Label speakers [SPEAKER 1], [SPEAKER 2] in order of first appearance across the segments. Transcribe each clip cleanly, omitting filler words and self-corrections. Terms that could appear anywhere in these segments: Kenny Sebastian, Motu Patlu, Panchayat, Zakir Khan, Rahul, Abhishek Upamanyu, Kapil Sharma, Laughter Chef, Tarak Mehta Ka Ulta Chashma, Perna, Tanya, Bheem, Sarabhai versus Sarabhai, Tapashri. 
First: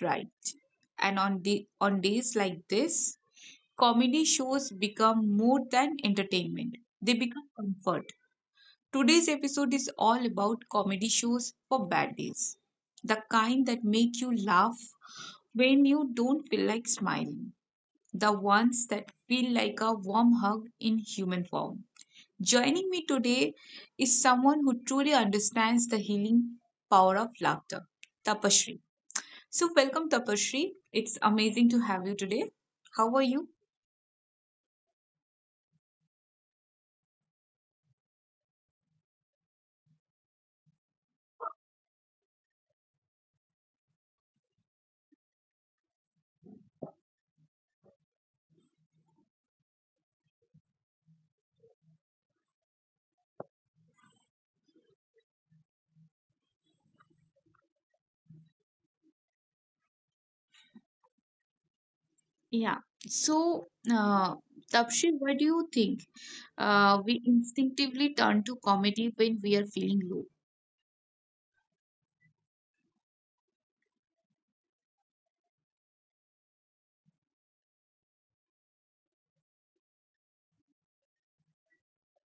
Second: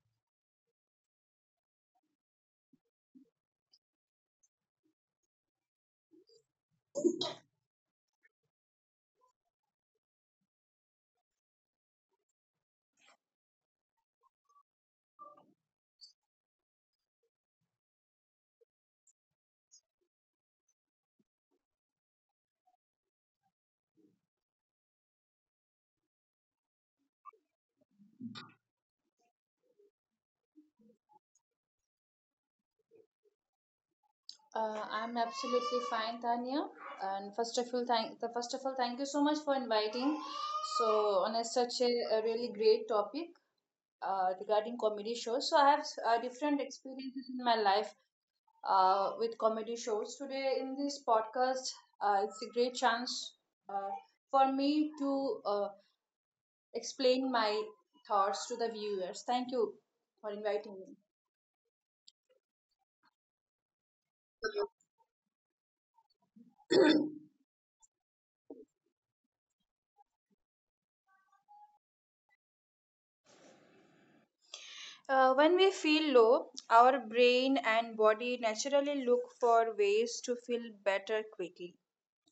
[SPEAKER 1] right. On days like this, comedy shows become more than entertainment, they become comfort. Today's episode is all about comedy shows for bad days, the kind that make you laugh when you don't feel like smiling, the ones that feel like a warm hug in human form. Joining me today is someone who truly understands the healing power of laughter, Tapashri. So, welcome, Tapashri. It's amazing to have you today. How are you?
[SPEAKER 2] I'm absolutely fine, Tanya. And first of all, thank the first of all, thank you so much for inviting. So on a really great topic regarding comedy shows. So I have different experiences in my life with comedy shows. Today in this podcast, it's a great chance uh, for me to explain my thoughts to the viewers. Thank you for inviting me.
[SPEAKER 1] Yeah. So, uh, Tapshi, what do you think? We instinctively turn to comedy when we are feeling low.
[SPEAKER 2] When we feel low, our brain and body naturally look for ways to feel better quickly.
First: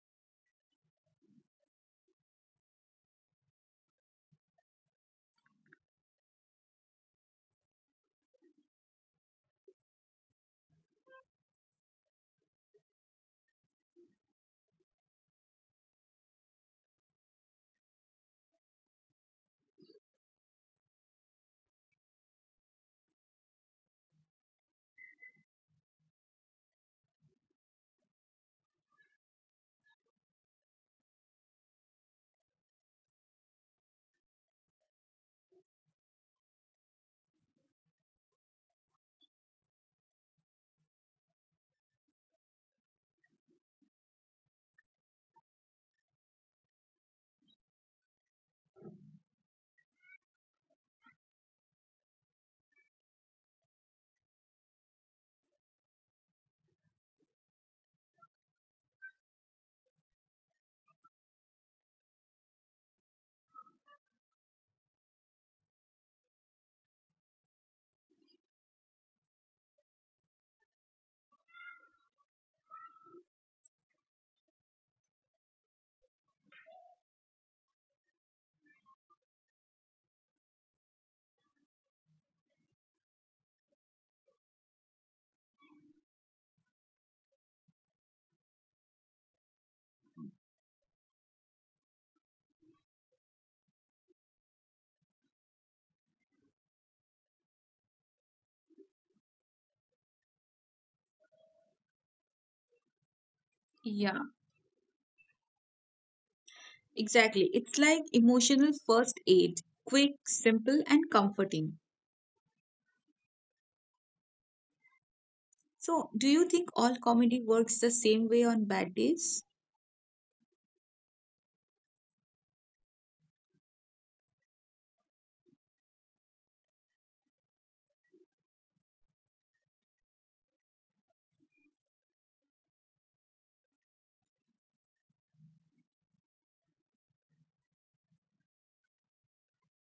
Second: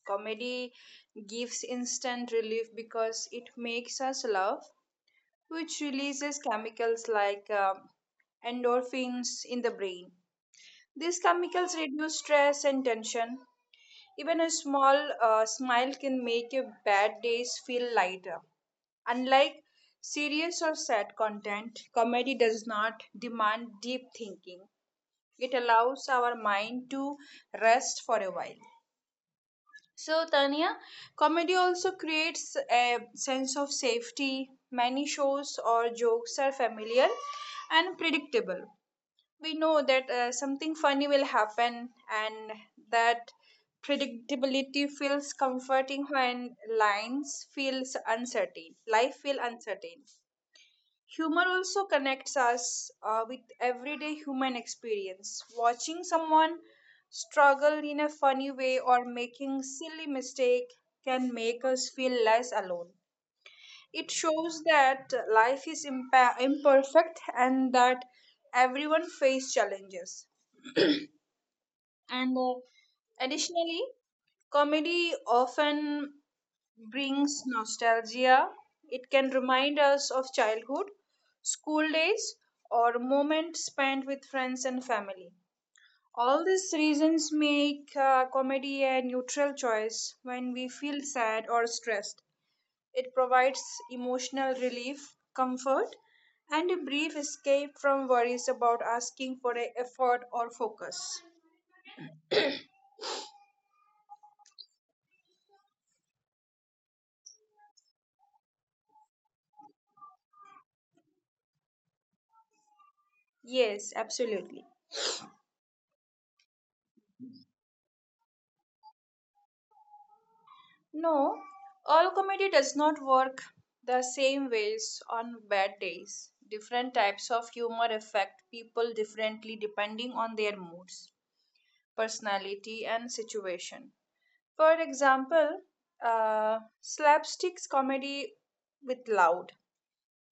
[SPEAKER 2] Comedy gives instant relief because it makes us laugh, which releases chemicals like endorphins in the brain. These chemicals reduce stress and tension, even a small smile can make your bad days feel lighter. Unlike serious or sad content, comedy does not demand deep thinking. It allows our mind to rest for a while. So, Tanya, comedy also creates a sense of safety. Many shows or jokes are familiar and predictable. We know that something funny will happen, and that predictability feels comforting when lines feels uncertain life feel uncertain. Humor also connects us with everyday human experience. Watching someone struggle in a funny way or making silly mistake can make us feel less alone. It shows that imperfect and that everyone face challenges. And Additionally, comedy often brings nostalgia. It can remind us of childhood, school days, or moments spent with friends and family. All these reasons make comedy a neutral choice when we feel sad or stressed. It provides emotional relief, comfort, and a brief escape from worries about asking for a effort or focus.
[SPEAKER 1] Yeah, exactly. It's like emotional first aid, quick, simple, and comforting.
[SPEAKER 2] Yes, absolutely.
[SPEAKER 1] So, do you think all comedy works the same way on bad days?
[SPEAKER 2] No, all comedy does not work the same ways on bad days. Different types of humor affect people differently depending on their moods, personality, and situation. For example, uh, slapsticks comedy with loud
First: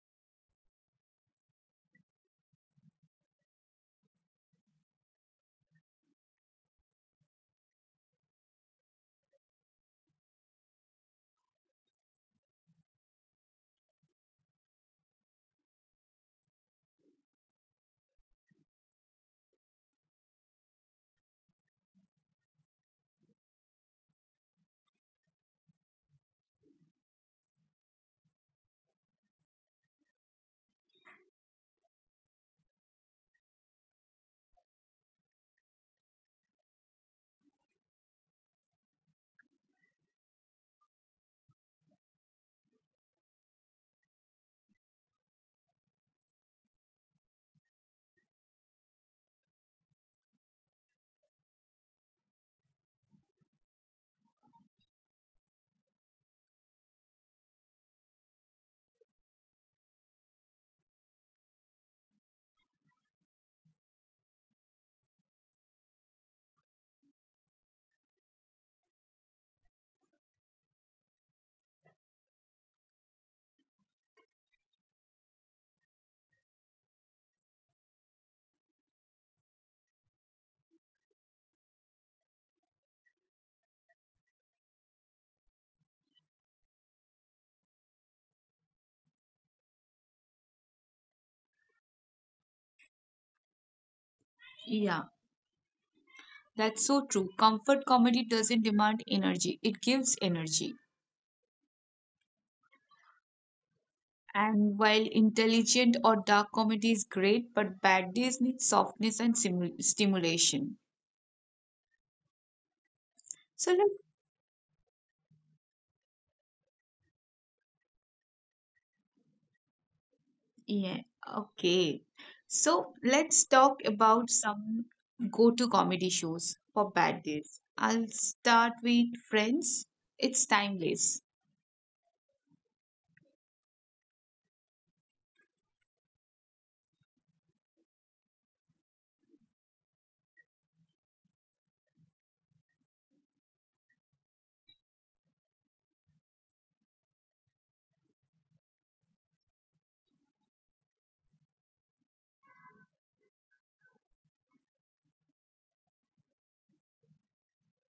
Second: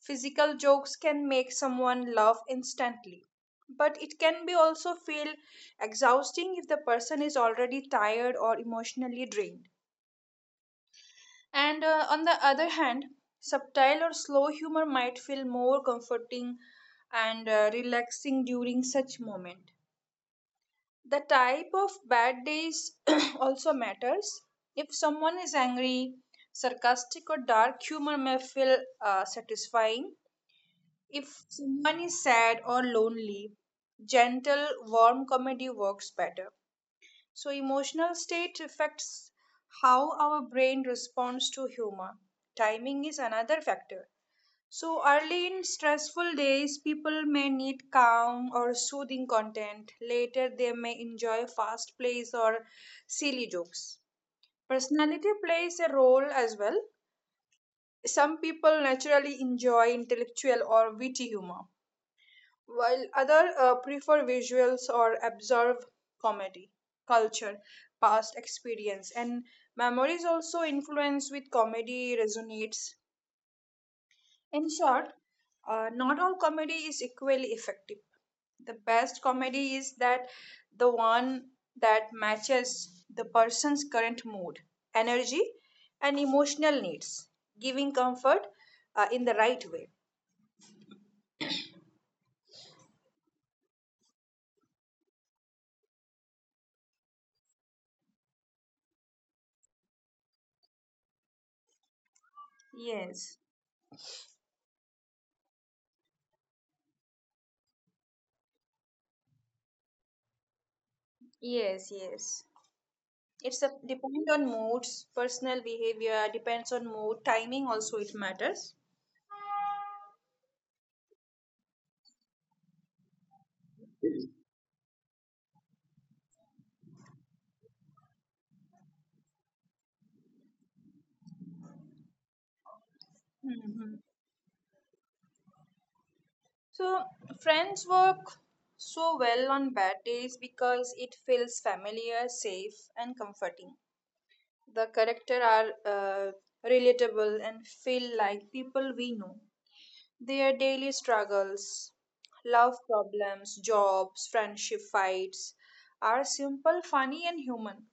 [SPEAKER 2] physical jokes can make someone laugh instantly, but it can be also feel exhausting if the person is already tired or emotionally drained. And On the other hand, subtle or slow humor might feel more comforting and relaxing during such moment. The type of bad days also matters. If someone is angry, sarcastic or dark humor may feel satisfying. If someone is sad or lonely, gentle, warm comedy works better. So, emotional state affects how our brain responds to humor. Timing is another factor. So, early in stressful days, people may need calm or soothing content. Later, they may enjoy fast plays or silly jokes. Personality plays a role as well. Some people naturally enjoy intellectual or witty humor, while other prefer visuals or observe comedy, culture, past experience, and memories also influence with comedy resonates. In short, not all comedy is equally effective. The best comedy is that the one that matches the person's current mood, energy, and emotional needs, giving comfort in the right way.
[SPEAKER 1] Yeah, that's so true. Comfort comedy doesn't demand energy, it gives energy.
[SPEAKER 2] Yes,
[SPEAKER 1] And while intelligent or dark comedy is great, but bad days need softness and stimulation.
[SPEAKER 2] yes, yes. It's
[SPEAKER 1] So
[SPEAKER 2] a
[SPEAKER 1] like,
[SPEAKER 2] depend on moods, personal behavior depends on mood, timing also it matters.
[SPEAKER 1] yeah, okay. So let's talk about some go-to comedy shows for bad days. I'll start with Friends. It's timeless.
[SPEAKER 2] hmm So friends work so well on bad days because it feels familiar, safe, and comforting. The character are uh, relatable and feel like people we know. Their daily struggles, love problems, jobs, friendship fights are simple, funny, and human.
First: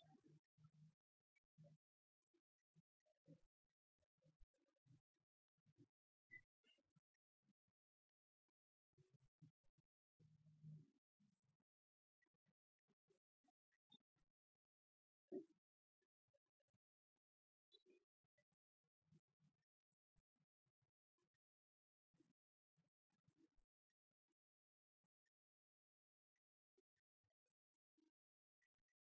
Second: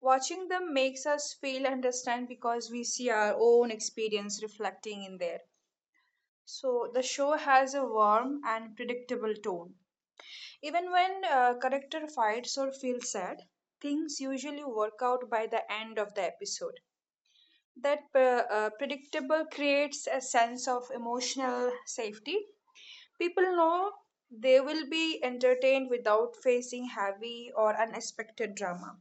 [SPEAKER 2] Watching them makes us feel understand because we see our own experience reflecting in there. So the show has a warm and predictable tone. Even when a character fights or feels sad, things usually work out by the end of the episode. That predictable creates a sense of emotional safety. People know they will be entertained without facing heavy or unexpected drama.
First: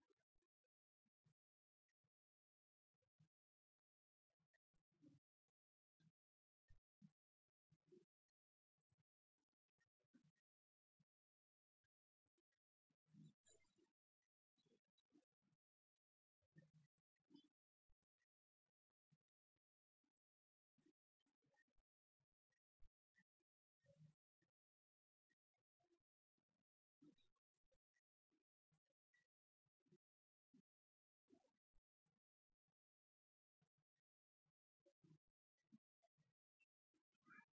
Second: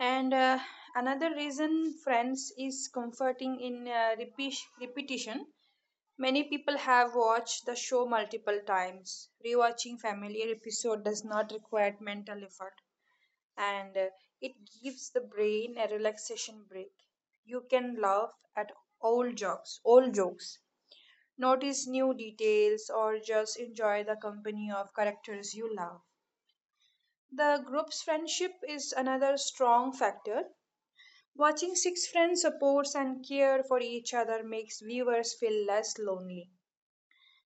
[SPEAKER 2] And Another reason, Friends, is comforting in repetition. Many people have watched the show multiple times. Rewatching familiar episode does not require mental effort, and it gives the brain a relaxation break. You can laugh at old jokes, notice new details, or just enjoy the company of characters you love. The group's friendship is another strong factor. Watching six friends support and care for each other makes viewers feel less lonely.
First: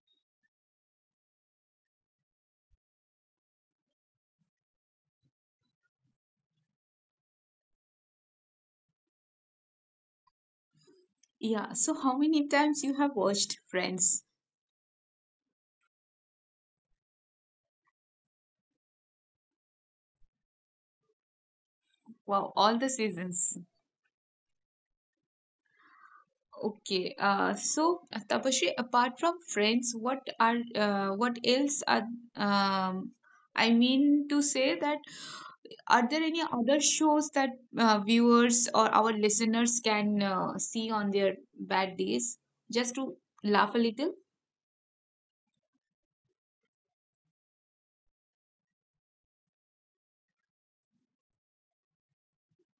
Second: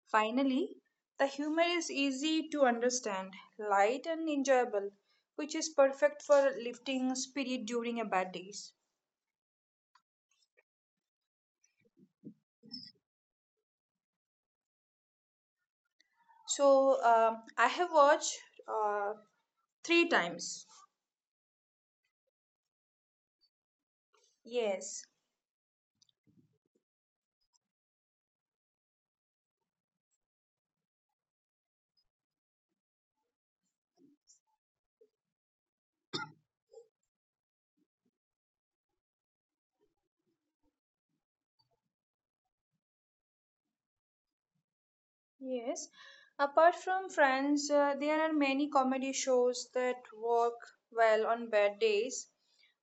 [SPEAKER 2] Finally, the humor is easy to understand, light and enjoyable, which is perfect for lifting spirit during a bad days.
[SPEAKER 1] Yeah, so how many times you have watched Friends?
[SPEAKER 2] So I have watched uh, three times.
[SPEAKER 1] Wow, all the seasons.
[SPEAKER 2] Yes.
[SPEAKER 1] Tapasree, apart from Friends, what else are um, I mean to say that are there any other shows that viewers or our listeners can see on their bad days just to laugh a little?
[SPEAKER 2] Yes. Apart from Friends, there are many comedy shows that work well on bad days.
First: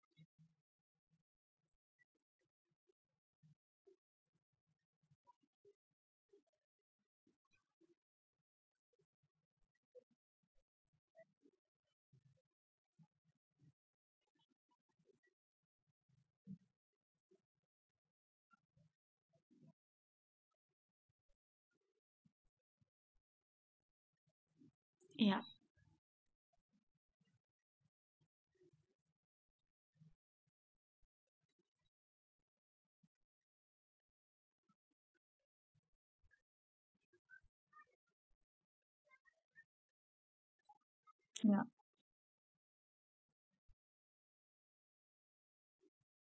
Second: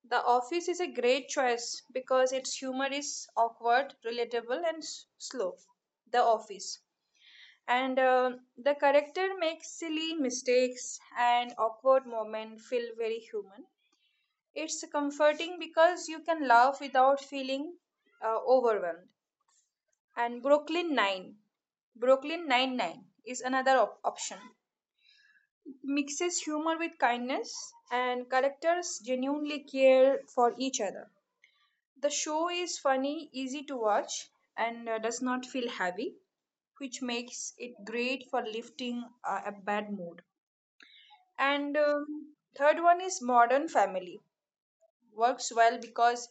[SPEAKER 2] The Office is a great choice because its humor is awkward, relatable, and slow. The Office. And The character makes silly mistakes and awkward moment feel very human. It's comforting because you can laugh without feeling overwhelmed. And Brooklyn Nine. Brooklyn Nine-Nine is another option.
[SPEAKER 1] Yeah.
[SPEAKER 2] It mixes humor with kindness, and characters genuinely care for each other. The show is funny, easy to watch, and does not feel heavy, which makes it great for lifting a bad mood.
[SPEAKER 1] Yeah.
[SPEAKER 2] And Third one is Modern Family. Works well because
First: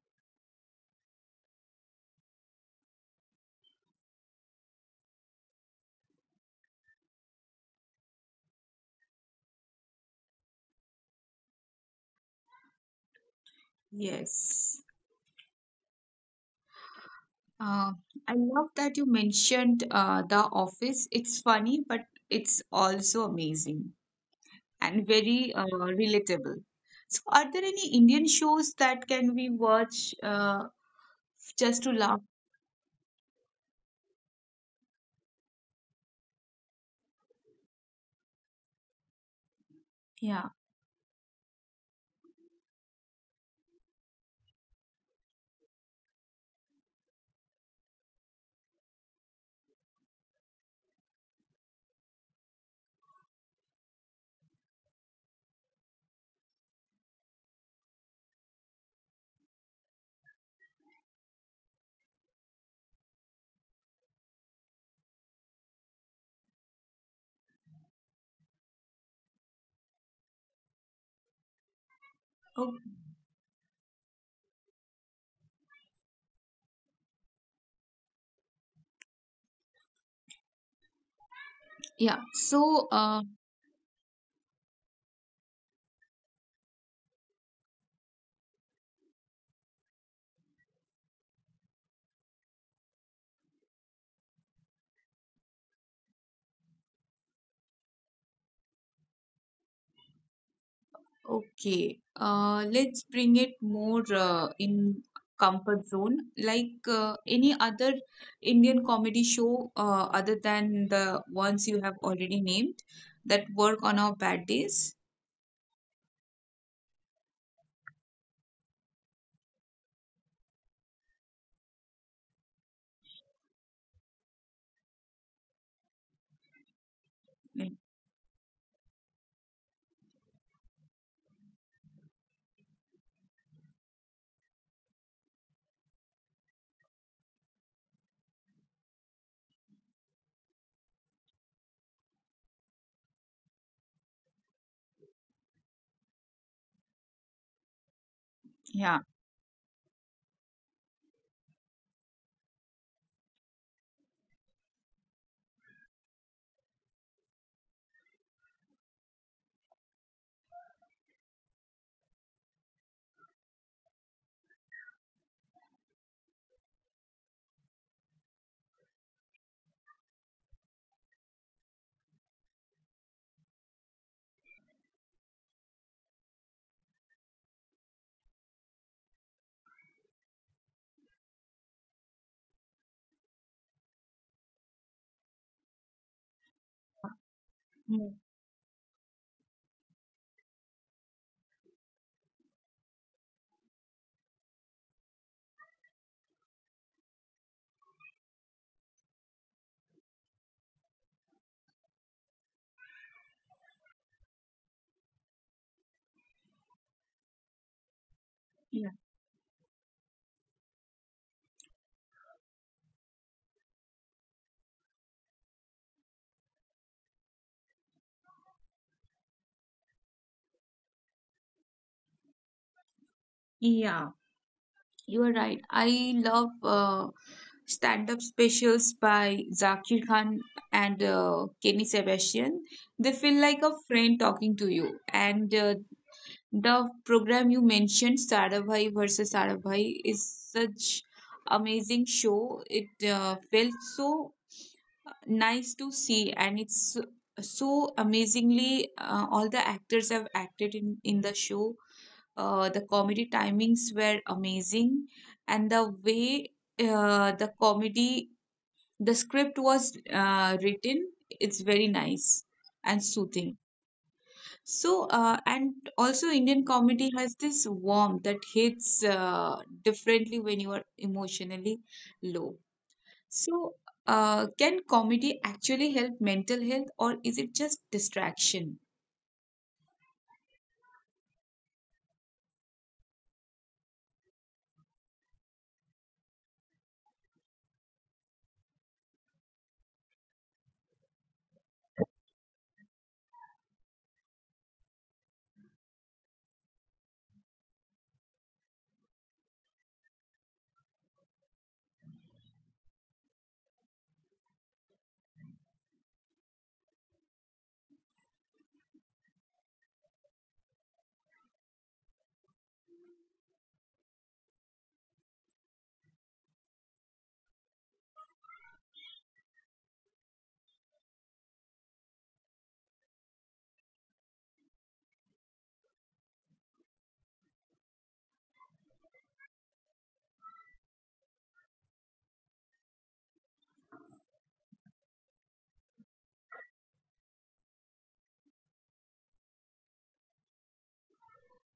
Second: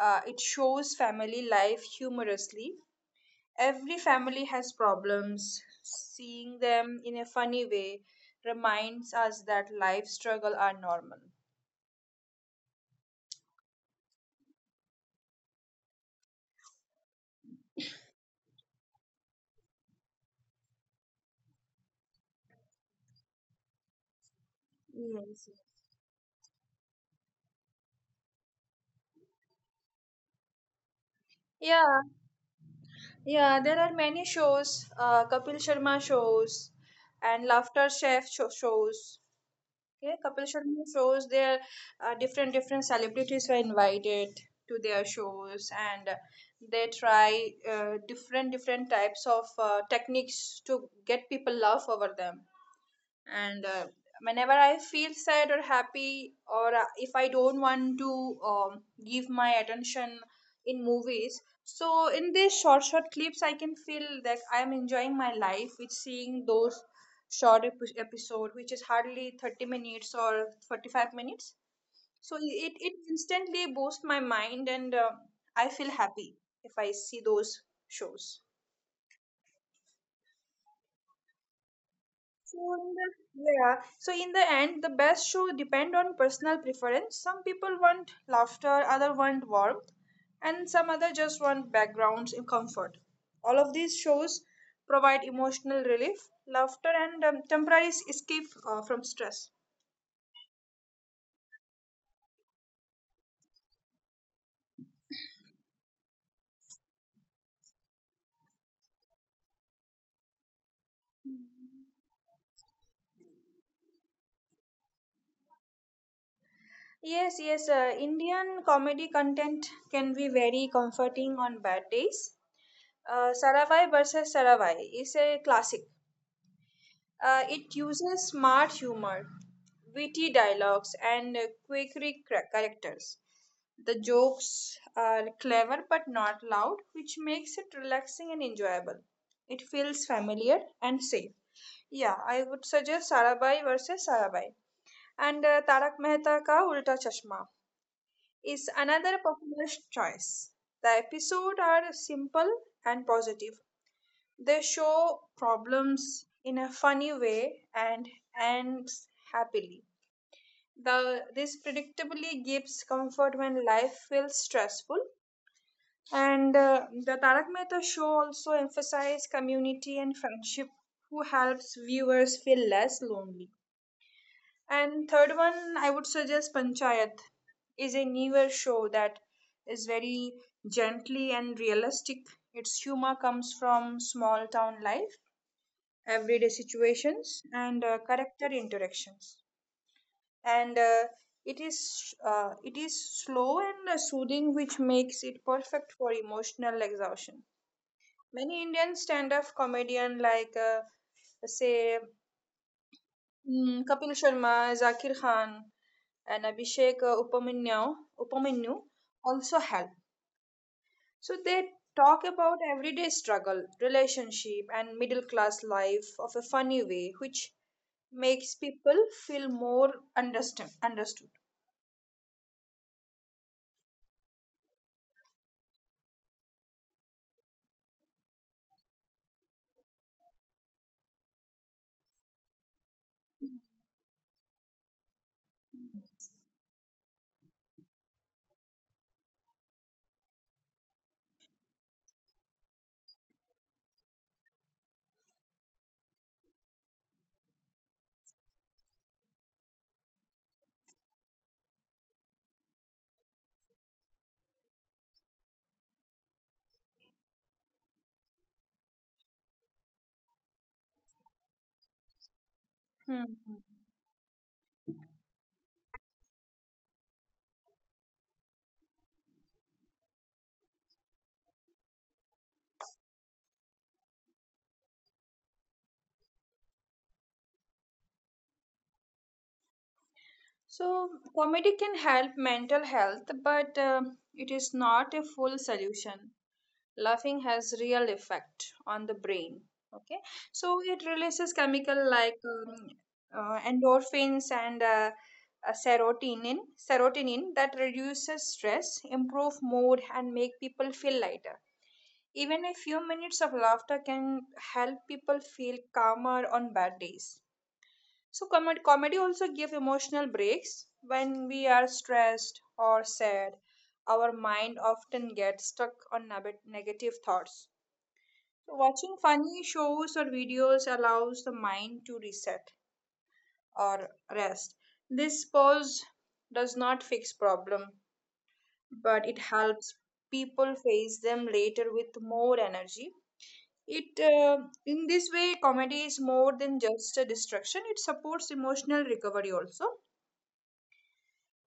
[SPEAKER 2] it shows family life humorously. Every family has problems. Seeing them in a funny way reminds us that life struggle are normal.
[SPEAKER 1] Yes. Uh, I love that you mentioned The Office. It's funny, but it's also amazing and
[SPEAKER 2] Yes.
[SPEAKER 1] very relatable. So, are there any Indian shows that can we watch just to
[SPEAKER 2] Yeah,
[SPEAKER 1] laugh?
[SPEAKER 2] yeah, there are many shows, Kapil Sharma shows and Laughter Chef shows. Okay, Kapil
[SPEAKER 1] Yeah.
[SPEAKER 2] Sharma shows there different celebrities were invited to their shows, and they try different types of techniques to get people love over them. And whenever I feel sad or happy, or if I don't want to give my attention in movies, so in these short clips I can feel that I am enjoying my life with seeing those episode, which is hardly 30 minutes or 45 minutes. So
[SPEAKER 1] Oh,
[SPEAKER 2] it instantly boosts my mind, and I feel happy if I see those shows.
[SPEAKER 1] yeah.
[SPEAKER 2] So in the end, the best show depend on personal preference. Some people want laughter, other want warmth, and some other just want backgrounds in comfort. All of these shows provide emotional relief, laughter, and temporary escape from stress.
[SPEAKER 1] Okay, let's bring it more in comfort zone. Like any other Indian comedy show, other than the ones you have already named, that work on our bad days.
[SPEAKER 2] Yes, yes. Indian comedy content can be very comforting on bad days. Saravai versus Saravai is a classic.
[SPEAKER 1] Mm,
[SPEAKER 2] It uses smart humor, witty dialogues, and quirky characters. The jokes are clever but not loud, which makes it relaxing and enjoyable. It feels familiar and safe. Yeah, I would suggest Sarabhai versus Sarabhai. And Tarak Mehta Ka Ulta Chashma is
[SPEAKER 1] yeah,
[SPEAKER 2] another popular choice. The episodes are simple and positive, they show problems in a funny way and ends happily. This predictably gives comfort when life feels stressful. And The Tarak Mehta show also emphasizes community and friendship, who helps viewers feel less lonely. And third one, I would suggest Panchayat is a newer show that is very gently and realistic. Its humor comes from small town life, everyday situations and
[SPEAKER 1] mm,
[SPEAKER 2] character interactions, and it is slow and soothing, which makes it perfect for emotional exhaustion. Many Indian stand-up comedian like say Kapil Sharma, Zakir Khan, and Abhishek Upamanyu
[SPEAKER 1] yeah,
[SPEAKER 2] also help. So they talk about everyday struggle, relationship and middle class life of a funny way, which makes people feel more understand understood.
[SPEAKER 1] yeah. You are right. I love stand-up specials by Zakir Khan and Kenny Sebastian. They feel like a friend talking to you, and the program you mentioned, Sarabhai versus Sarabhai, is such amazing show. It felt so nice to see, and it's so amazingly, all the actors have acted in the show. The comedy timings were amazing, and the way uh, the comedy the script was written, it's very nice and
[SPEAKER 2] Hmm.
[SPEAKER 1] soothing. And also Indian comedy has this warmth that hits differently when you are emotionally low. So, can comedy actually help mental health, or is it just distraction?
[SPEAKER 2] So comedy can help mental health, but it is not a full solution. Laughing has real effect on the brain. Okay, so it releases chemical like endorphins and uh, serotonin, serotonin that reduces stress, improve mood, and make people feel lighter. Even a few minutes of laughter can help people feel calmer on bad days. So, comedy also gives emotional breaks. When we are stressed or sad, our mind often gets stuck on negative thoughts. So watching funny shows or videos allows the mind to reset or rest. This pause does not fix problem, but it helps people face them later with more energy. It in this way, comedy is more than just a distraction. It supports emotional recovery also.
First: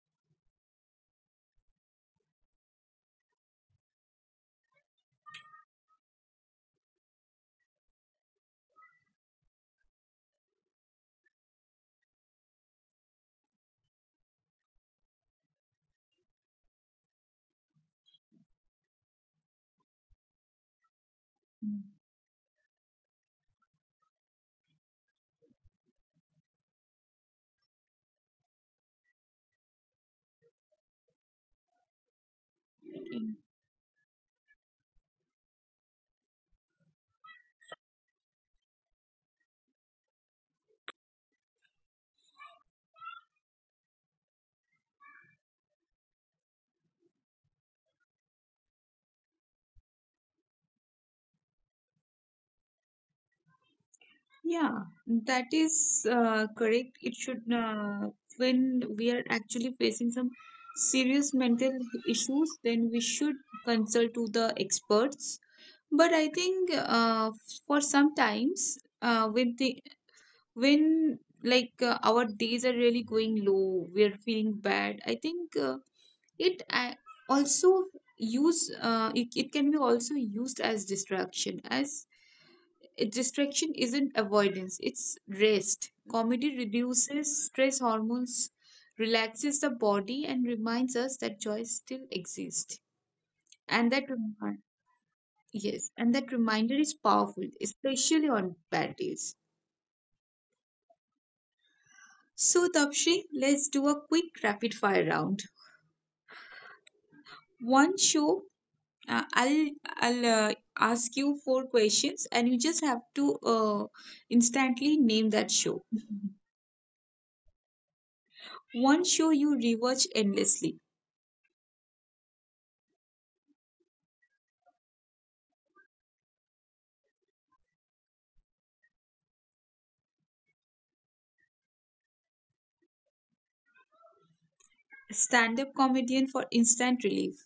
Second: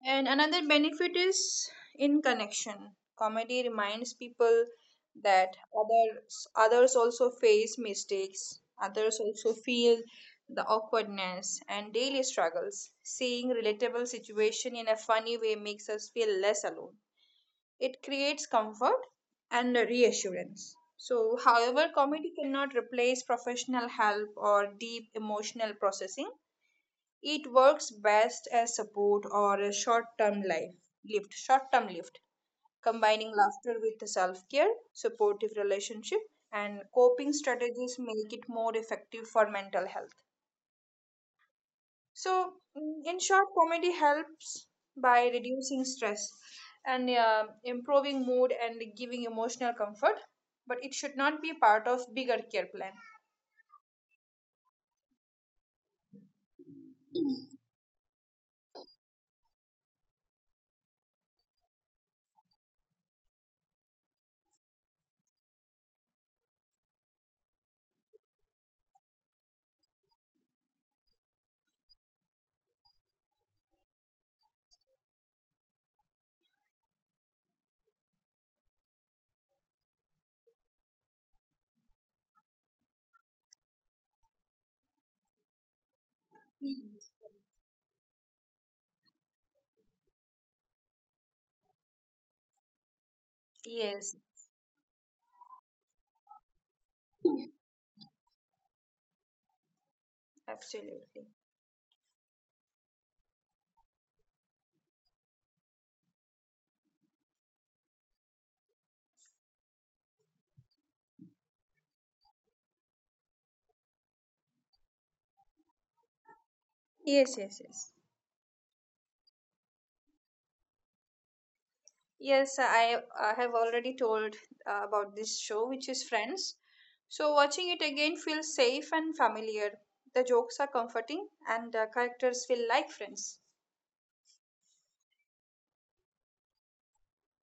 [SPEAKER 2] And another benefit is in connection. Comedy reminds people that others also face mistakes. Others also feel the awkwardness and daily struggles. Seeing relatable situation in a funny way makes us feel less alone. It creates comfort and reassurance. So,
[SPEAKER 1] Mm.
[SPEAKER 2] however, comedy cannot replace professional help or deep emotional processing. It works best as support or a short-term lift, combining laughter with self-care, supportive relationship, and coping strategies make it more effective for mental health. So, in short, comedy helps by reducing stress and improving mood and giving emotional comfort, but it should not be part of bigger care plan.
[SPEAKER 1] Yeah, that is correct. When we are actually facing some serious mental issues, then we should consult to the experts, but I think for sometimes, uh, when the when our days are really going low, we're feeling bad, I think it uh, also it can be also used as distraction. As Distraction isn't avoidance, it's rest. Comedy
[SPEAKER 2] Mm.
[SPEAKER 1] reduces stress hormones, relaxes the body, and reminds us that joy still exists, and that
[SPEAKER 2] Yes,
[SPEAKER 1] yes, and that reminder is powerful, especially on bad days.
[SPEAKER 2] absolutely.
[SPEAKER 1] So, Tapshi, let's do a quick rapid fire round. One show, I'll ask you 4 questions, and you just have to instantly name that show.
[SPEAKER 2] Yes, yes, yes.
[SPEAKER 1] One show you rewatch endlessly.
[SPEAKER 2] Yes, I have already told about this show, which is Friends. So, watching it again feels safe and familiar. The jokes are comforting, and the characters feel like friends.
[SPEAKER 1] Stand-up comedian for instant relief.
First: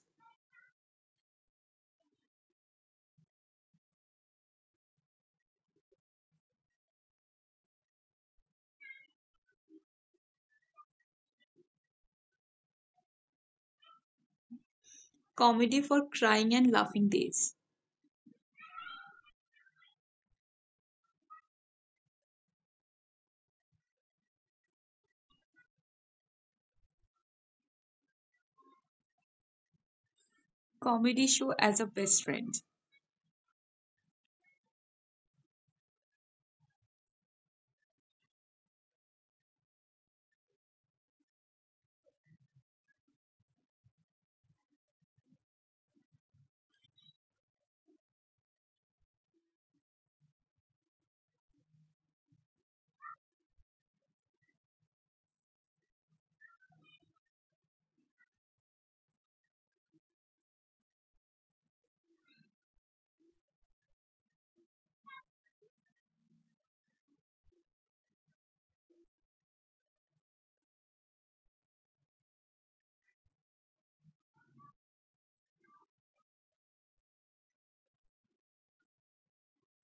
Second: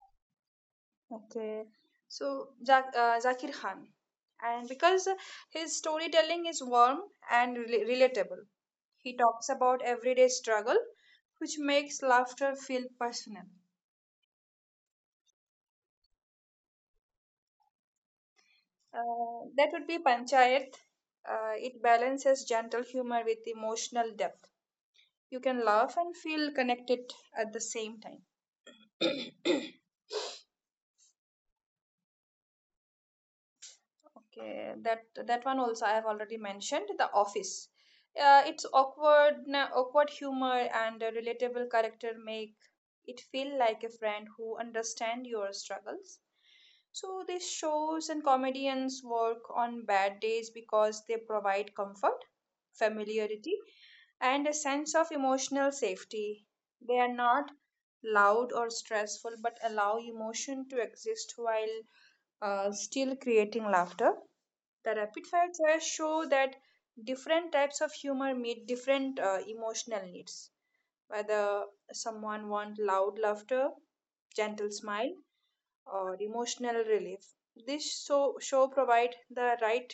[SPEAKER 2] Okay, so Zakir Khan, and because his storytelling is warm and relatable, he talks about everyday struggle, which makes laughter feel personal.
[SPEAKER 1] Comedy for crying and laughing days.
[SPEAKER 2] That would be Panchayat. It balances gentle humor with emotional depth. You can laugh and feel connected at the same time.
[SPEAKER 1] Comedy show as a best friend.
[SPEAKER 2] Okay, that one also I have already mentioned. The Office. Its awkward humor and a relatable character make it feel like a friend who understands your struggles. So these shows and comedians work on bad days because they provide comfort, familiarity, and a sense of emotional safety. They are not loud or stressful but allow emotion to exist while still creating laughter. The rapid fire tests show that different types of humor meet different emotional needs. Whether someone wants loud laughter, gentle smile, or emotional relief. This show provide the right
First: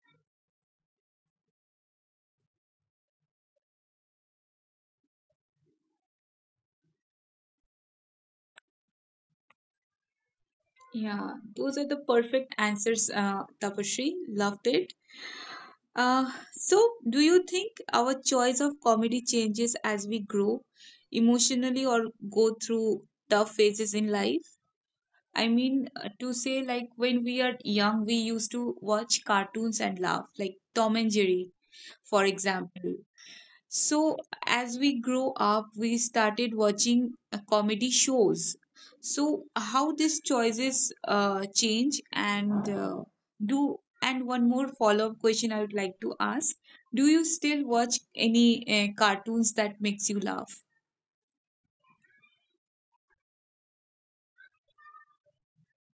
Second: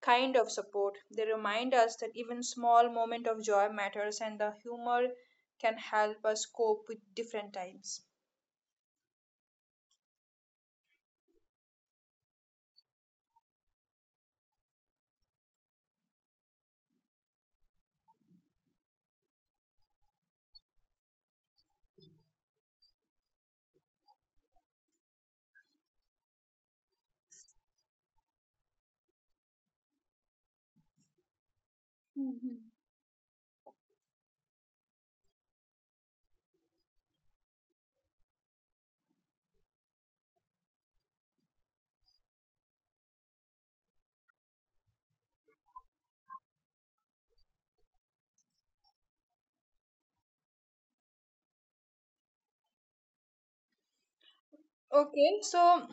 [SPEAKER 2] kind of support. They remind us that even small moment of joy matters and the humor can help us cope with different times.
[SPEAKER 1] Yeah, those are the perfect answers, Tapashri. Loved it. So, do you think our choice of comedy changes as we grow emotionally or go through tough phases in life? I mean, to say like when we are young, we used to watch cartoons and laugh, like Tom and Jerry, for
[SPEAKER 2] Mhm.
[SPEAKER 1] example. So, as we grow up, we started watching comedy shows. So, how these choices change, and one more follow-up question I would like to ask. Do you still watch any cartoons that makes you laugh?
[SPEAKER 2] Okay, so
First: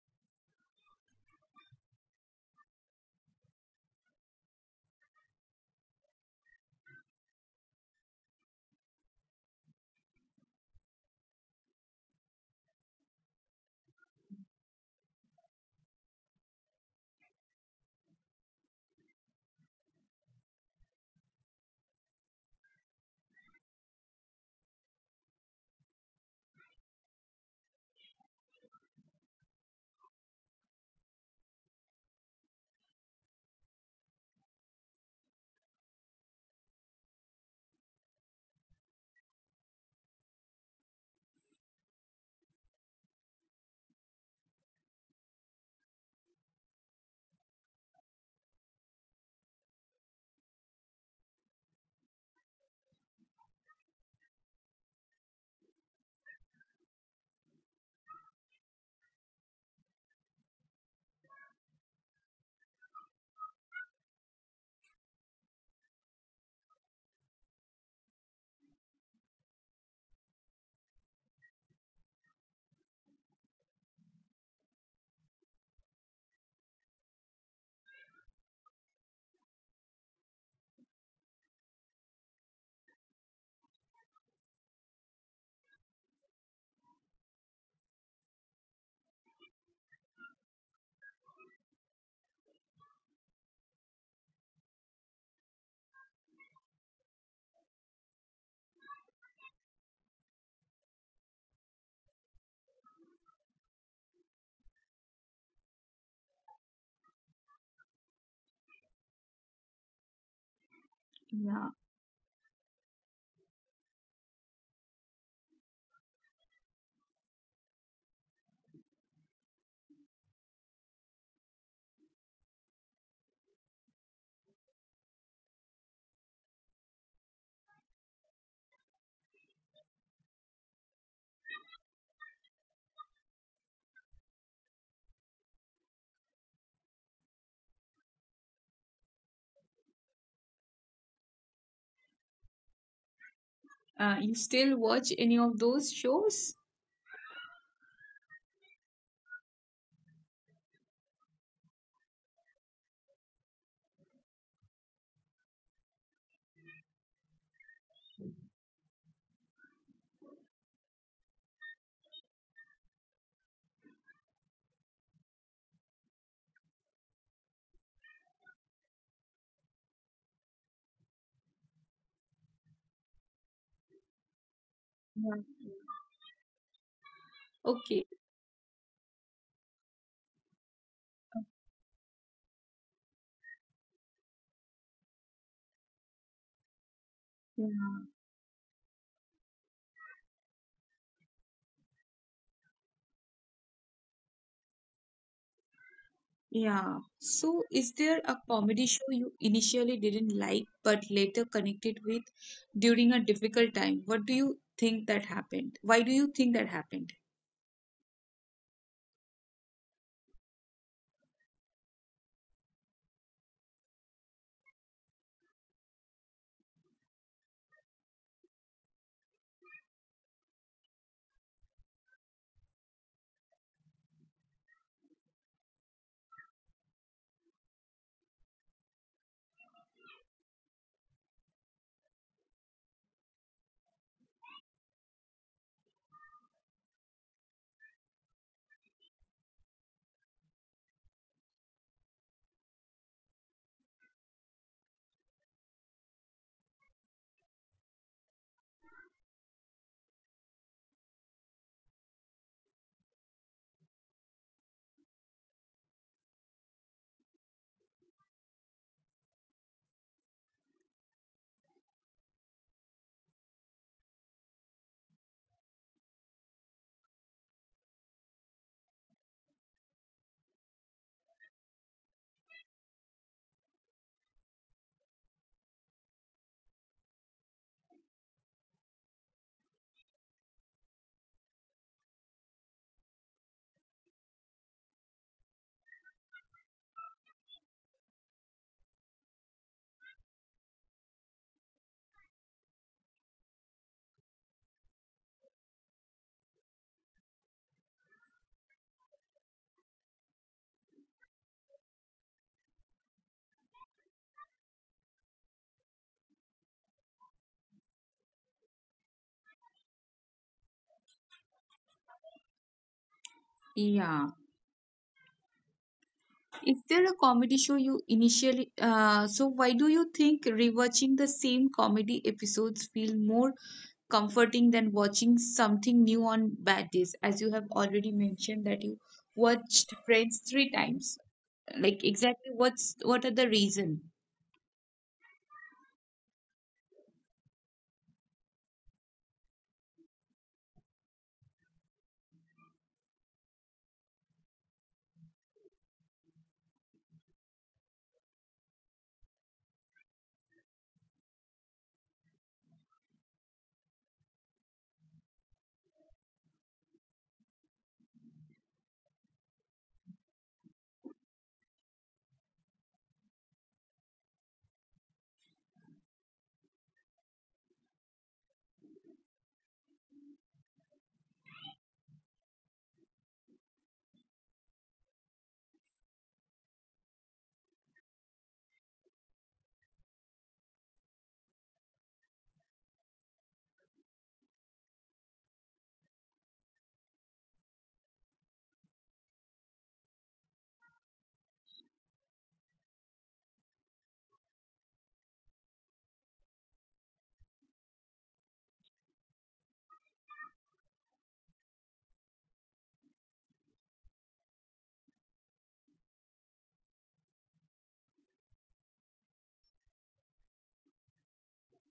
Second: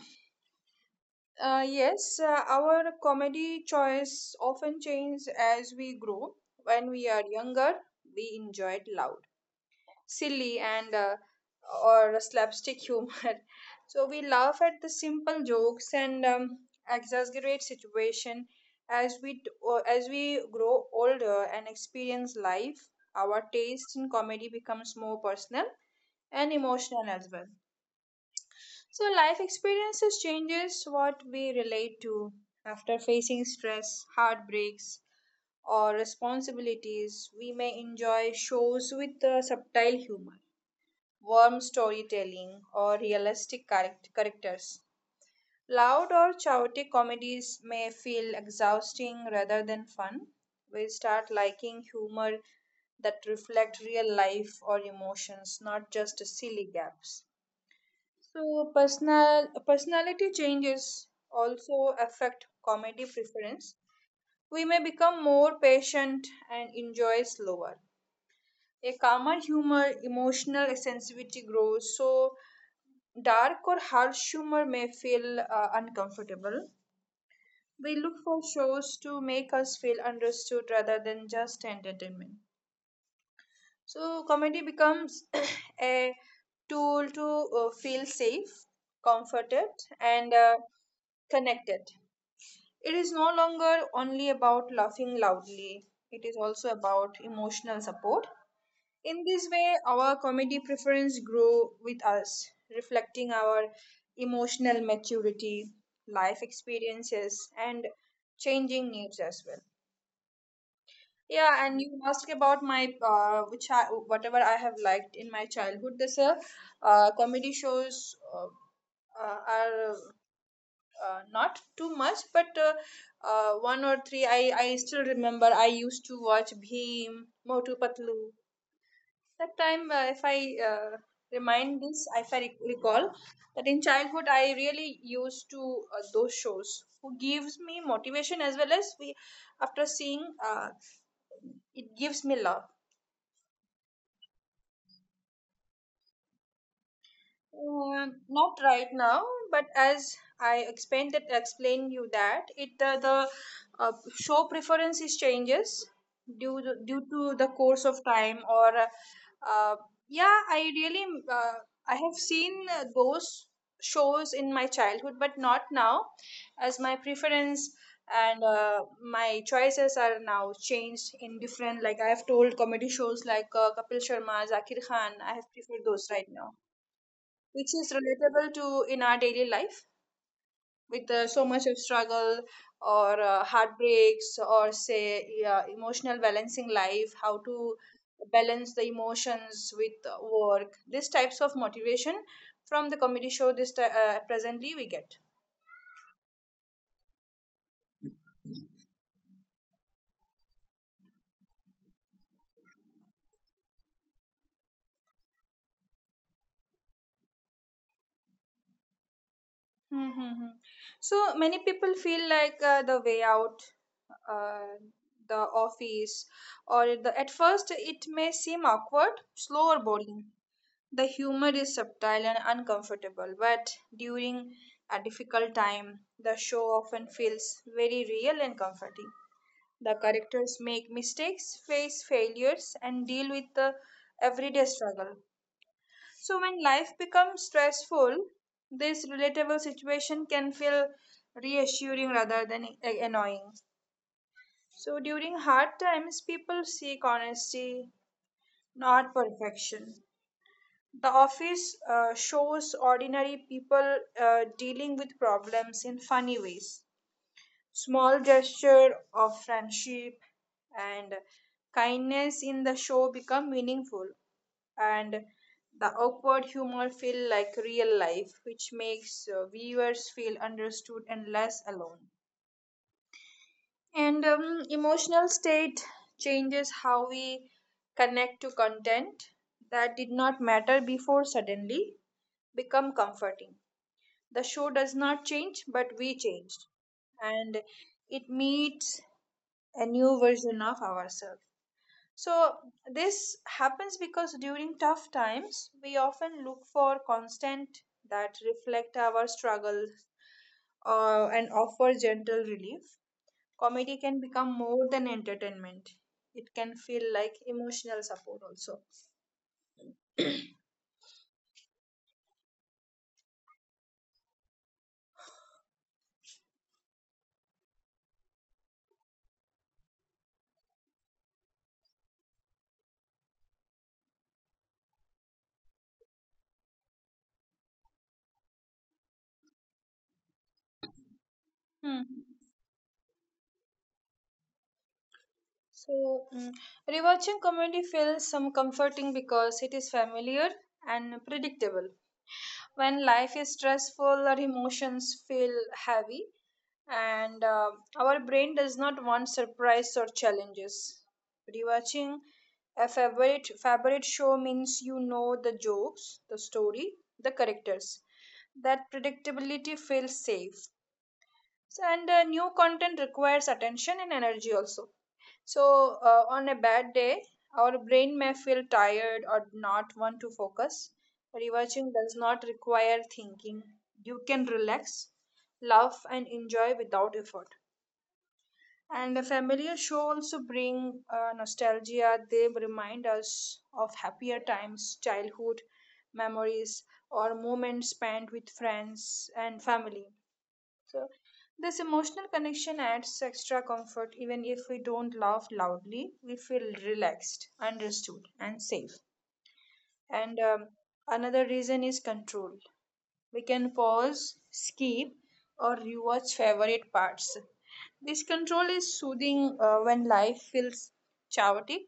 [SPEAKER 2] Uh, yes, uh, our comedy choice often changes as we grow. When we are younger, we enjoyed loud, silly, and or slapstick humor. So we laugh at the simple jokes and exaggerate situation. As we grow older and experience life, our taste in comedy becomes more personal and emotional as well. So, life experiences changes what we relate to. After facing stress, heartbreaks, or responsibilities, we may enjoy shows with subtle humor, warm storytelling, or realistic characters. Loud or chaotic comedies may feel exhausting rather than fun. We start liking humor that reflect real life or emotions, not just silly gaps. So personality changes also affect comedy preference. We may become more patient and enjoy slower. A calmer humor, emotional sensitivity grows, so dark or harsh humor may feel uncomfortable. We look for shows to make us feel understood rather than just entertainment. So, comedy becomes a tool to feel safe, comforted, and connected. It is no longer only about laughing loudly, it is also about emotional support. In this way, our comedy preference grow with us, reflecting our emotional maturity, life experiences, and changing needs as well.
[SPEAKER 1] Yeah.
[SPEAKER 2] Yeah, and you asked about my which I whatever I have liked in my childhood. This comedy shows are not too much, but one or three I still remember. I used to watch Bheem, Motu Patlu. That time, if I uh, remind this, if I recall that in childhood I really used to those shows. Who gives me motivation as well as we after seeing it gives me love.
[SPEAKER 1] You still watch any of those shows?
[SPEAKER 2] Not right now, but as I explained that explained you that it the uh, show preferences changes due to the course of time or yeah I really uh, I have seen those shows in my childhood but not now as my preference and my choices are now changed in different like I have told comedy shows like Kapil Sharma, Zakir Khan
[SPEAKER 1] Yeah.
[SPEAKER 2] I have preferred those right now which is
[SPEAKER 1] Okay.
[SPEAKER 2] relatable to in our daily life with so much of struggle or heartbreaks or say yeah, emotional balancing life how
[SPEAKER 1] Yeah.
[SPEAKER 2] to balance the emotions with work these types of motivation from the comedy show presently we get.
[SPEAKER 1] Yeah. So, is there a comedy show you initially didn't like but later connected with during a difficult time? What do you think that happened? Why do you think that happened?
[SPEAKER 2] Mm-hmm. So many people feel like the way out uh, the office or the, at first it may seem awkward slow or boring. The humor is subtle and uncomfortable, but during a difficult time, the show often feels very real and comforting. The characters make mistakes, face failures, and deal with the everyday struggle. So, when life becomes stressful, this relatable situation can feel reassuring rather than annoying. So, during hard times, people seek honesty, not perfection. The office shows ordinary people dealing with problems in funny ways. Small gesture of friendship and kindness in the show become meaningful, and the awkward humor feel like real life, which makes viewers feel understood and less alone. And emotional state changes how we connect to content that did not matter before suddenly become comforting. The show does not change, but we changed, and it meets a new version of ourselves. So, this happens because during tough times, we often look for constant that reflect our struggles and offer gentle relief. Comedy can become more than entertainment, it can feel like emotional support also.
[SPEAKER 1] Yeah. Is there a comedy show you initially so why do you think rewatching the same comedy episodes feel more comforting than watching something new on bad days? As you have already mentioned that you watched Friends 3 times.
[SPEAKER 2] Hmm.
[SPEAKER 1] Like exactly what are the reason?
[SPEAKER 2] So, rewatching comedy feels some comforting because it is familiar and predictable. When life is stressful, our emotions feel heavy, and our brain does not want surprise or challenges. Rewatching a favorite show means you know the jokes, the story, the characters. That predictability feels safe. So, and new content requires attention and energy also so, on a bad day, our brain may feel tired or not want to focus. Rewatching does not require thinking. You can relax, laugh, and enjoy without effort. And a familiar show also bring nostalgia. They remind us of happier times, childhood memories, or moments spent with friends and family. So, this emotional connection adds extra comfort even if we don't laugh loudly. We feel relaxed, understood, and safe. And another reason is control. We can pause, skip, or rewatch favorite parts. This control is soothing when life feels chaotic,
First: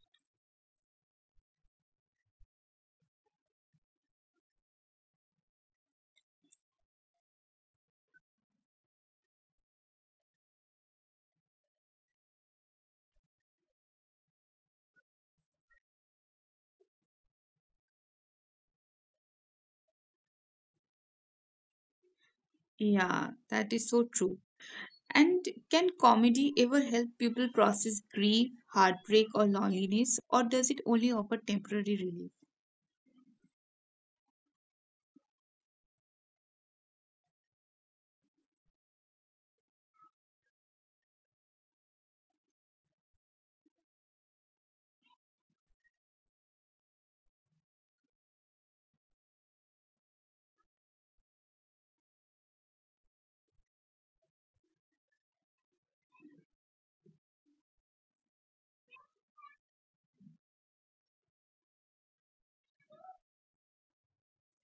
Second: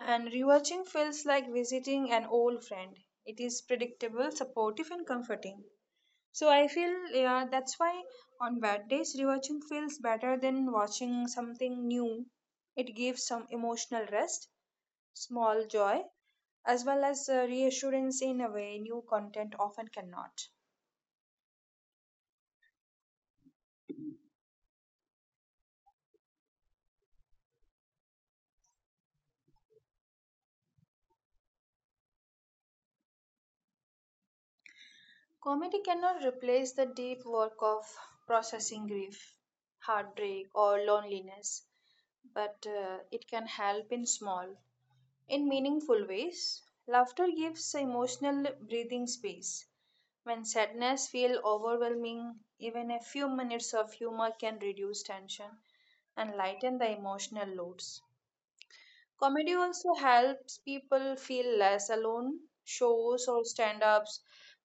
[SPEAKER 2] and rewatching feels like visiting an old friend. It is predictable, supportive, and comforting. So I feel yeah, that's why on bad days rewatching feels better than watching something new. It gives some emotional rest, small joy, as well as reassurance in a way new content often cannot.
[SPEAKER 1] Yeah, that is so true. And can comedy ever help people process grief, heartbreak, or loneliness, or does it only offer temporary relief?
[SPEAKER 2] Comedy cannot replace the deep work of processing grief, heartbreak, or loneliness, but it can help in small, in meaningful ways. Laughter gives emotional breathing space. When sadness feels overwhelming, even a few minutes of humor can reduce tension and lighten the emotional loads. Comedy also helps people feel less alone. Shows or stand ups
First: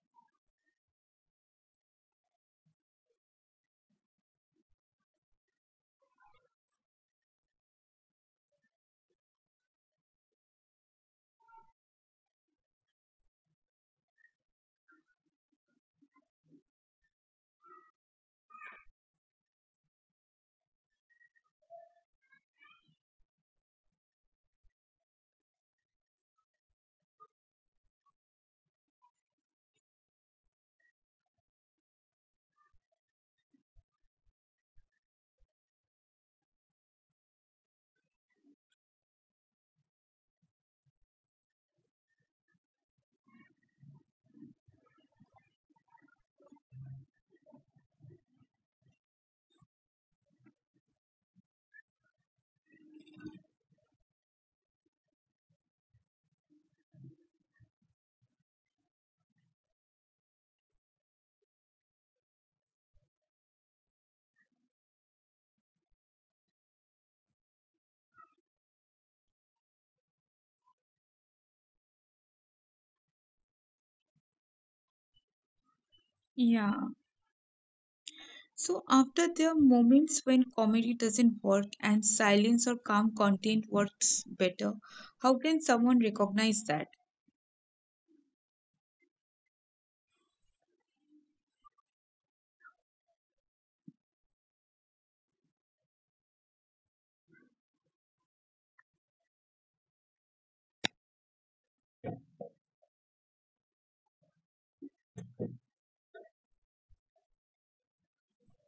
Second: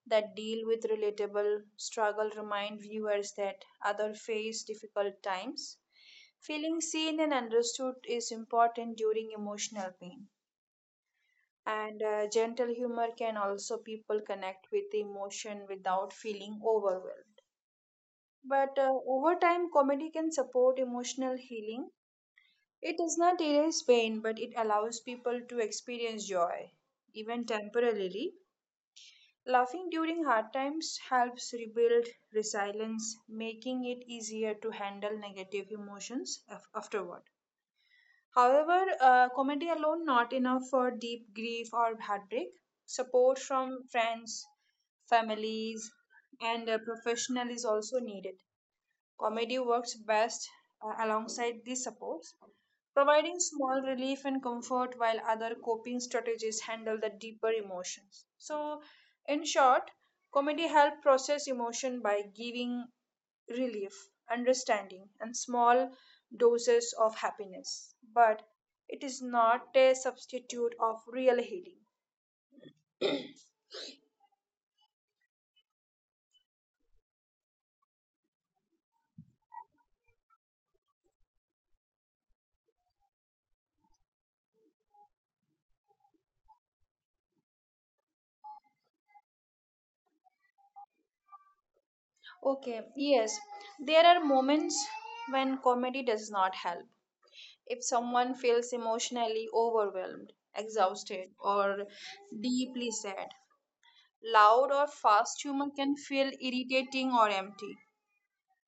[SPEAKER 2] that deal with relatable struggle remind viewers that others face difficult times. Feeling seen and understood is important during emotional pain and gentle humor can also people connect with emotion without feeling overwhelmed but over time comedy can support emotional healing. It does not erase pain but it allows people to experience joy even temporarily. Laughing during hard times helps rebuild resilience making it easier to handle negative emotions afterward. However, comedy alone not enough for deep grief or heartbreak. Support from friends, families, and professional is also needed. Comedy works best alongside these supports providing small relief and comfort while other coping strategies handle the deeper emotions. So, in short, comedy helps process emotion by giving relief, understanding, and small doses of happiness. But it is not a substitute of real healing.
[SPEAKER 1] Yeah. So after there are moments when comedy doesn't work and silence or calm content works better, how can someone recognize that?
[SPEAKER 2] Okay, yes, there are moments when comedy does not help. If someone feels emotionally overwhelmed, exhausted, or deeply sad, loud or fast humor can feel irritating or empty.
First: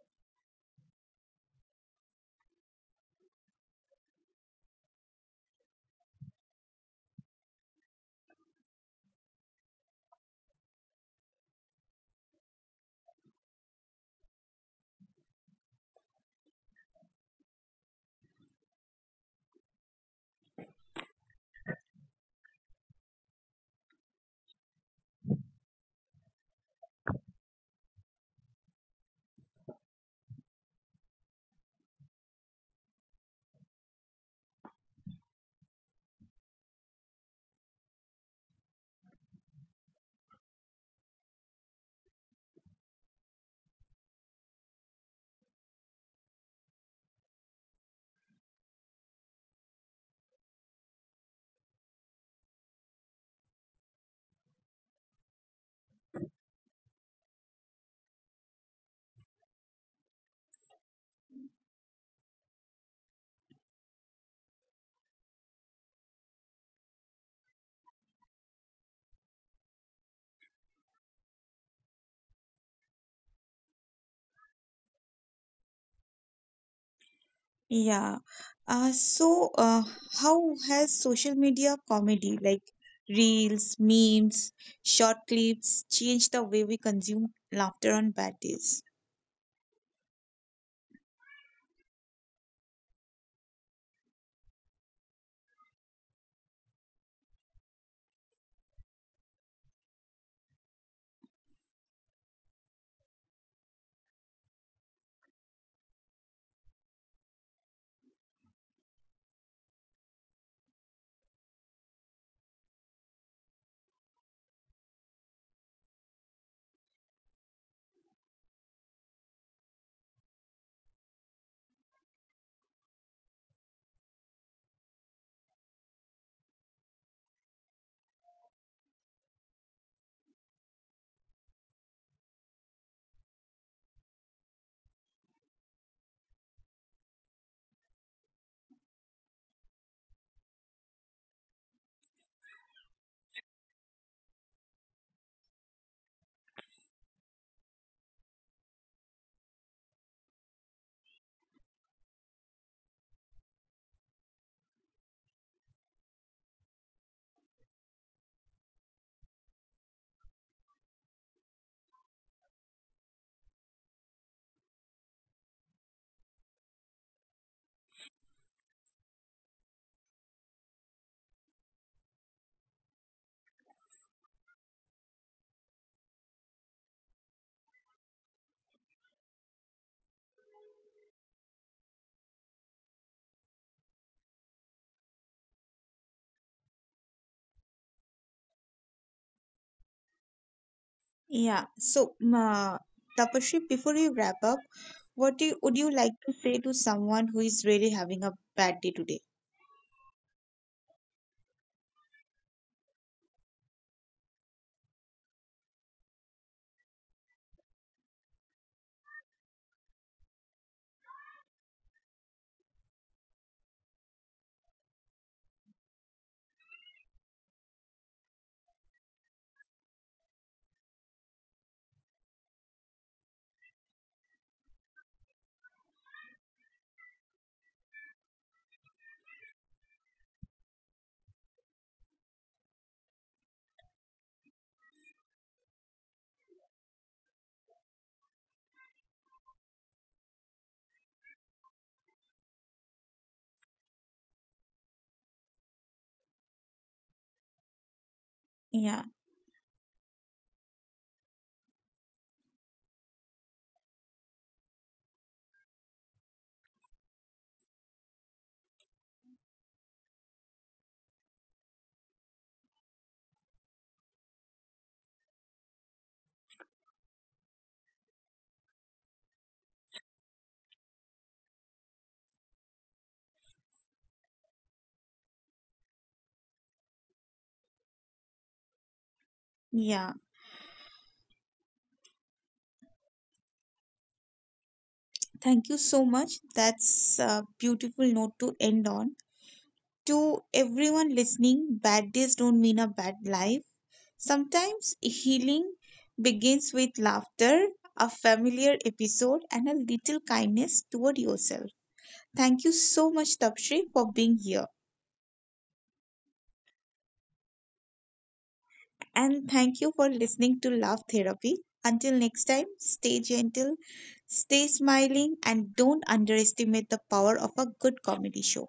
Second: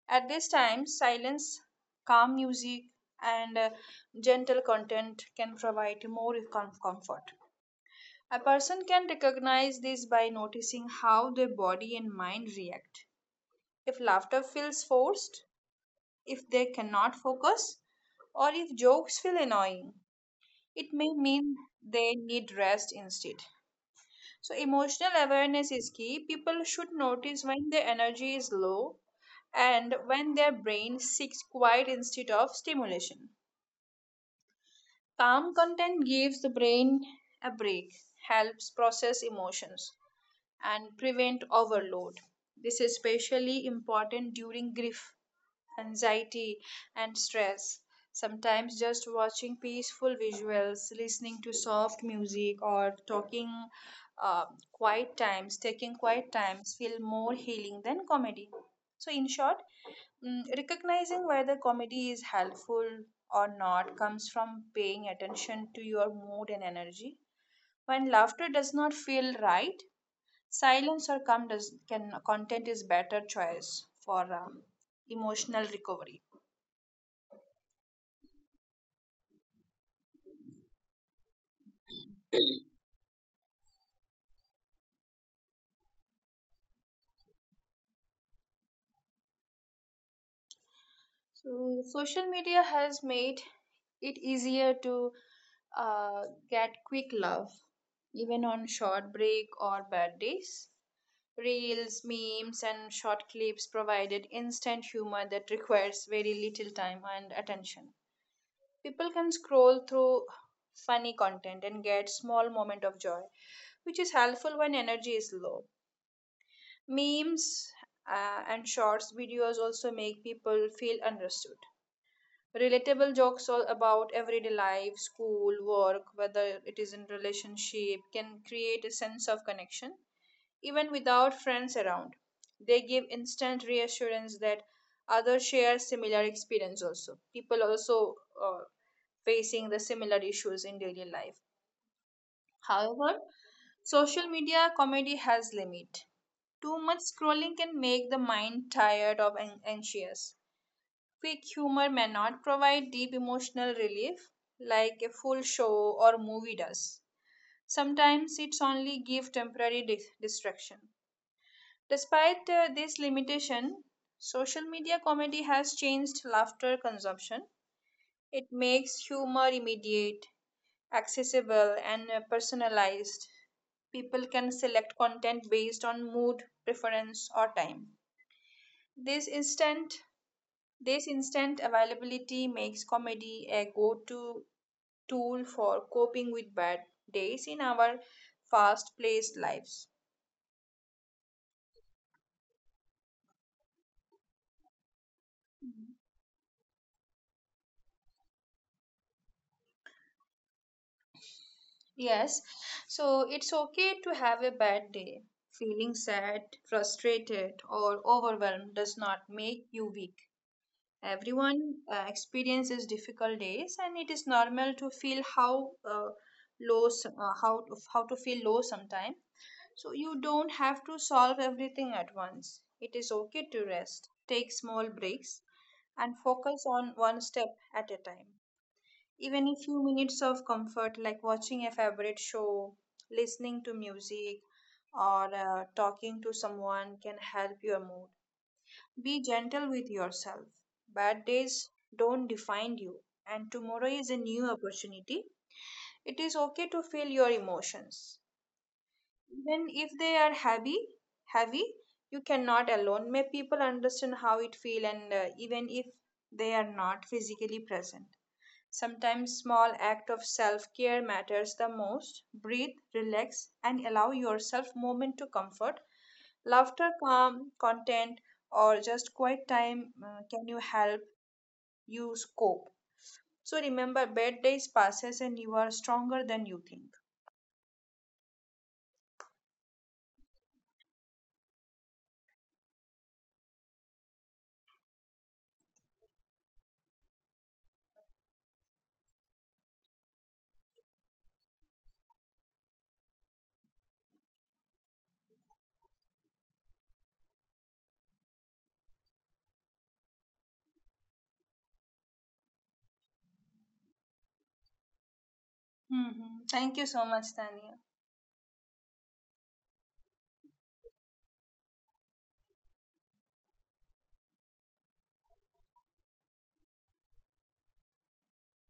[SPEAKER 2] At this time, silence, calm music, and gentle content can provide more comfort. A person can recognize this by noticing how their body and mind react. If laughter feels forced, if they cannot focus, or if jokes feel annoying, it may mean they need rest instead. So, emotional awareness is key. People should notice when their energy is low and when their brain seeks quiet instead of stimulation. Calm content gives the brain a break, helps process emotions, and prevent overload. This is especially important during grief anxiety, and stress. Sometimes just watching peaceful visuals, listening to soft music, or talking uh, taking quiet times, feel more healing than comedy. So, in short, recognizing whether comedy is helpful or not comes from paying attention to your mood and energy. When laughter does not feel right, silence or calm does, can content is better choice for emotional recovery.
[SPEAKER 1] Yeah. Uh, so, uh, how has social media comedy, like reels, memes, short clips, changed the way we consume laughter on bad days?
[SPEAKER 2] So, social media has made it easier to uh, get quick love, even on short break or bad days. Reels, memes, and short clips provided instant humor that requires very little time and attention. People can scroll through funny content and get small moment of joy, which is helpful when energy is low. Memes and shorts videos also make people feel understood relatable jokes all about everyday life school work whether it is in relationship can create a sense of connection even without friends around. They give instant reassurance that others share similar experience also people also uh, facing the similar issues in daily life. However, social media comedy has limit. Too much scrolling can make the mind tired of anxious. Quick humor may not provide deep emotional relief like a full show or movie does. Sometimes it's only give temporary distraction. Despite this limitation, social media comedy has changed laughter consumption. It makes humor immediate, accessible, and personalized. People can select content based on mood, preference, or time. This instant This instant availability makes comedy a go to tool for coping with bad days in our fast paced lives.
[SPEAKER 1] Yeah. Tapashri, before you wrap up, would
[SPEAKER 2] Mhm.
[SPEAKER 1] you like to say to someone who is really having a bad day today?
[SPEAKER 2] Yes, so it's okay to have a bad day. Feeling sad, frustrated, or overwhelmed does not make you weak. Everyone experiences difficult days, and it is normal to feel low, s- uh, how how to feel low sometimes. So you don't have to solve everything at once. It is okay to rest, take small breaks, and focus on one step at a time. Even a few minutes of comfort, like watching a favorite show, listening to music, or talking to someone, can help your mood. Be gentle with yourself. Bad days don't define you, and tomorrow is a new opportunity. It is okay to feel your emotions.
[SPEAKER 1] Yeah.
[SPEAKER 2] Even if they are heavy, you cannot alone. May people understand how it feel and even if they are not physically present. Sometimes small act of self-care matters the most. Breathe, relax, and allow yourself moment to comfort. Laughter, calm, content, or just quiet time can you help you cope. So remember, bad days passes and you are stronger than you think.
[SPEAKER 1] Yeah. Thank you so much. That's a beautiful note to end on. To everyone listening, bad days don't mean a bad life. Sometimes healing begins with laughter, a familiar episode, and a little kindness toward yourself. Thank you so much, Tapshri, for being here.
[SPEAKER 2] Hmm. Thank you so much, Tanya.
[SPEAKER 1] And thank you for listening to Love Therapy. Until next time, stay gentle, stay smiling, and don't underestimate the power of a good comedy show.